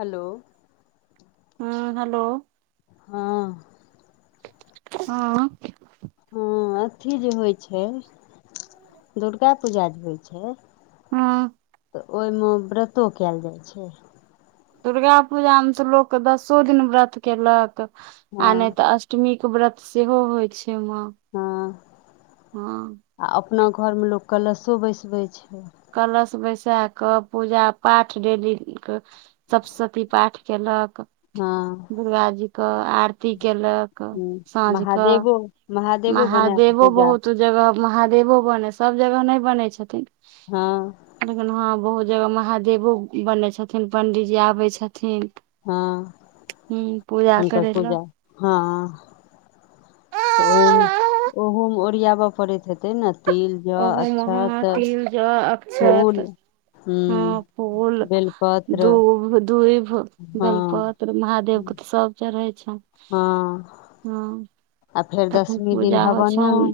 हलो हुँ हलो हँ हँ हँ अथी जे होइ छै दुर्गा पूजा जे होइ छै हँ तऽ ओइ मऽ व्रतो कैल जाइ छै दुर्गा पूजा मे तऽ लोक दसो दिन व्रत केलक हँ आ नय तऽ अष्ट मी केँ व्रत सेहो होय छै माँ हँ हँ आ अपना घरमे लोक कलशो बैसबै छै कलश बैसा कऽ पूजा पाठ डेली कऽ सब सती पाठ केलक हँ दुर्गा जी कऽ आरती केलक साँझ कऽ उ महाज महादेवो बहुत जगह महादेवो बनै सब जगह नइ बनै छथिन हँ लेकिन हँ बहुत जगह महादेवो बनै छथिन पंडीजी आबै छथिन हँ ह पूजा हुनकर करै लए पूजा हँ तऽ ओहोमे ओरियाब पड़ैत हेतै नऽ ओहो मे हँ तिल जऽ अक्षत फूल हँ हूँ फूल बेलपत्र दूब दुइभ हँ बेलपत्र महादेव केँ तऽ सब चरहै छैन हँ आ फेर तखन दसमी दिन पूजा होइ हवनो छनि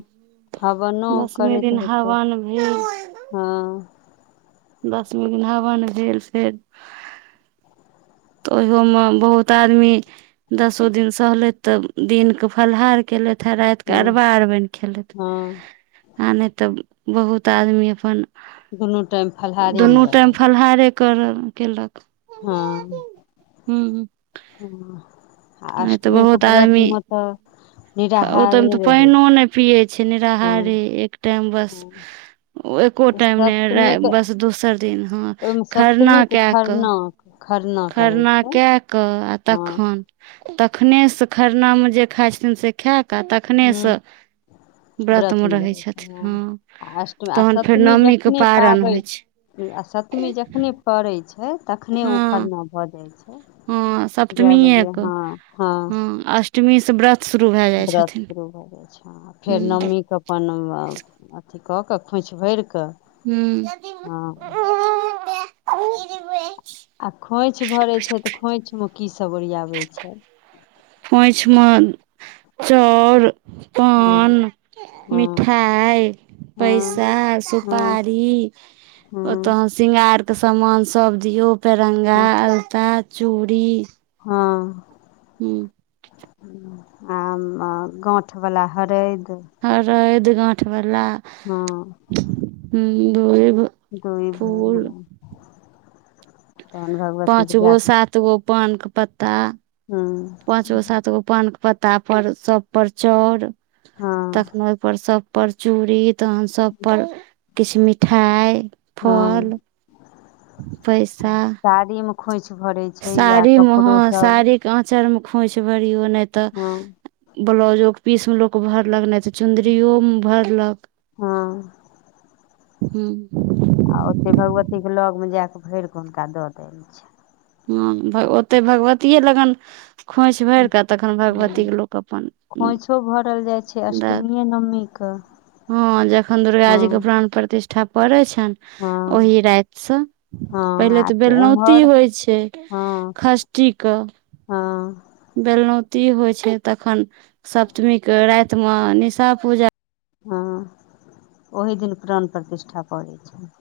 हवनो दसमी करैत दिन हेतै हवन भेल हँ दसमी दिन हवन भेल फेर तऽ ओहयो मे बहुत आदमी दसो दिन सहलैत तऽ दिनके कऽ फलहार केलथ हँ राइत कऽ अरबा अरबाइन खेलैथ हँ आ नै तऽ बहुत आदमी अपन दुनू टाइम फलहारे मे दुनू टाइम रहल फलहारे करल केलक हँ हुँ हँ आ अष्टमी केँ बहुत आदमी व्रतमे तऽ ओ तऽमे निराहारे तऽ रहै पैनो नै पियै छि हँ निराहारी एक टाइम बस हँ एको टाइम नै सप्तमी के बस दोसर दिन हँ खरना कए कऽ खरनाक खरना करै खरना छै कए कऽ आ हँ तखन तखने सँ खरना मे जे खाइ छथिन से खेऐ कऽ तखने हूँ से व्रत व्रतमे मे रहै छै छथिन हँ आ अष्टमी आ तहन फेर सप्तमी नमीके जखने पारन पाबै होइ छै आ सप्तमी जखने पड़ैत छै तखने ओ खरना भऽ जाइत छै ह जए सप्तमीए बजे क हँ हँ ह अष्टमी से व्रत शुरू भए जाइ व्रत छथिन शुरू भऽ जाइ छै फेर हुँ नमीे क [unintelligible] अथी कऽ कऽ खोइछ भरिक [unintelligible] आ खोँइछ भरै छै तऽ खोइछ मे की सब ओरियाबै छै खोइछ मे चाउर पान हँ हँ मिठाइ हँ पैसा सुपारी हु शिंगार के समान सब दिऔ पेरंगा हँ अलता चूड़ी हँ हूँ आँ आँ गाँँठ वला हरैद हरैद गाँठ वला हँ ह दुइभ दुइभ हँ तहन भग पाँच गो सात गो पान के पत्ता हु पांच गो सात गो पान के पत्ता पर सब पर चाउर हँ तखन सब पर सब पर चूड़ी तहन सभ पर किछु मिठाइ हँ फल पैसा साड़ी में खोंइछ भरै छै या कपड़ो सब आँचर में खोंईछ भरियौ नै तऽ हँ ब्लाउजो के पीस में लोक भरलक नज चुन्दरियो मे भरलक हँ हु आ ओतै भगवती क लग मे जा कऽ भरि कऽ हुनका दऽ देने छन हँ ओतै भगवतीये लगन खोइछ भरि ह कऽ तखन हूँ भगवतीके लोक अपन खोँइछो भरल जाइ छै दऽ अष्टमिए नमी कह हँ जखन दुर्गा जी के प्राण प्रतिष्ठा पड़ै छैन हँ ओहि राति सँ पहिले हँ आ तऽ बेलनौती एम्हर होइ छै हँ खस कीक हँ बेलनौती हो छै तखन सप्तमी के राति में निशा पूजा हँ ओहि दिन प्राण प्रतिष्ठा पड़ै छय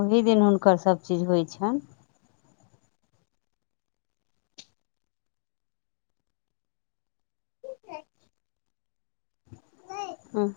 ओही दिन हुनकर सभ चीज होइ छन हँ।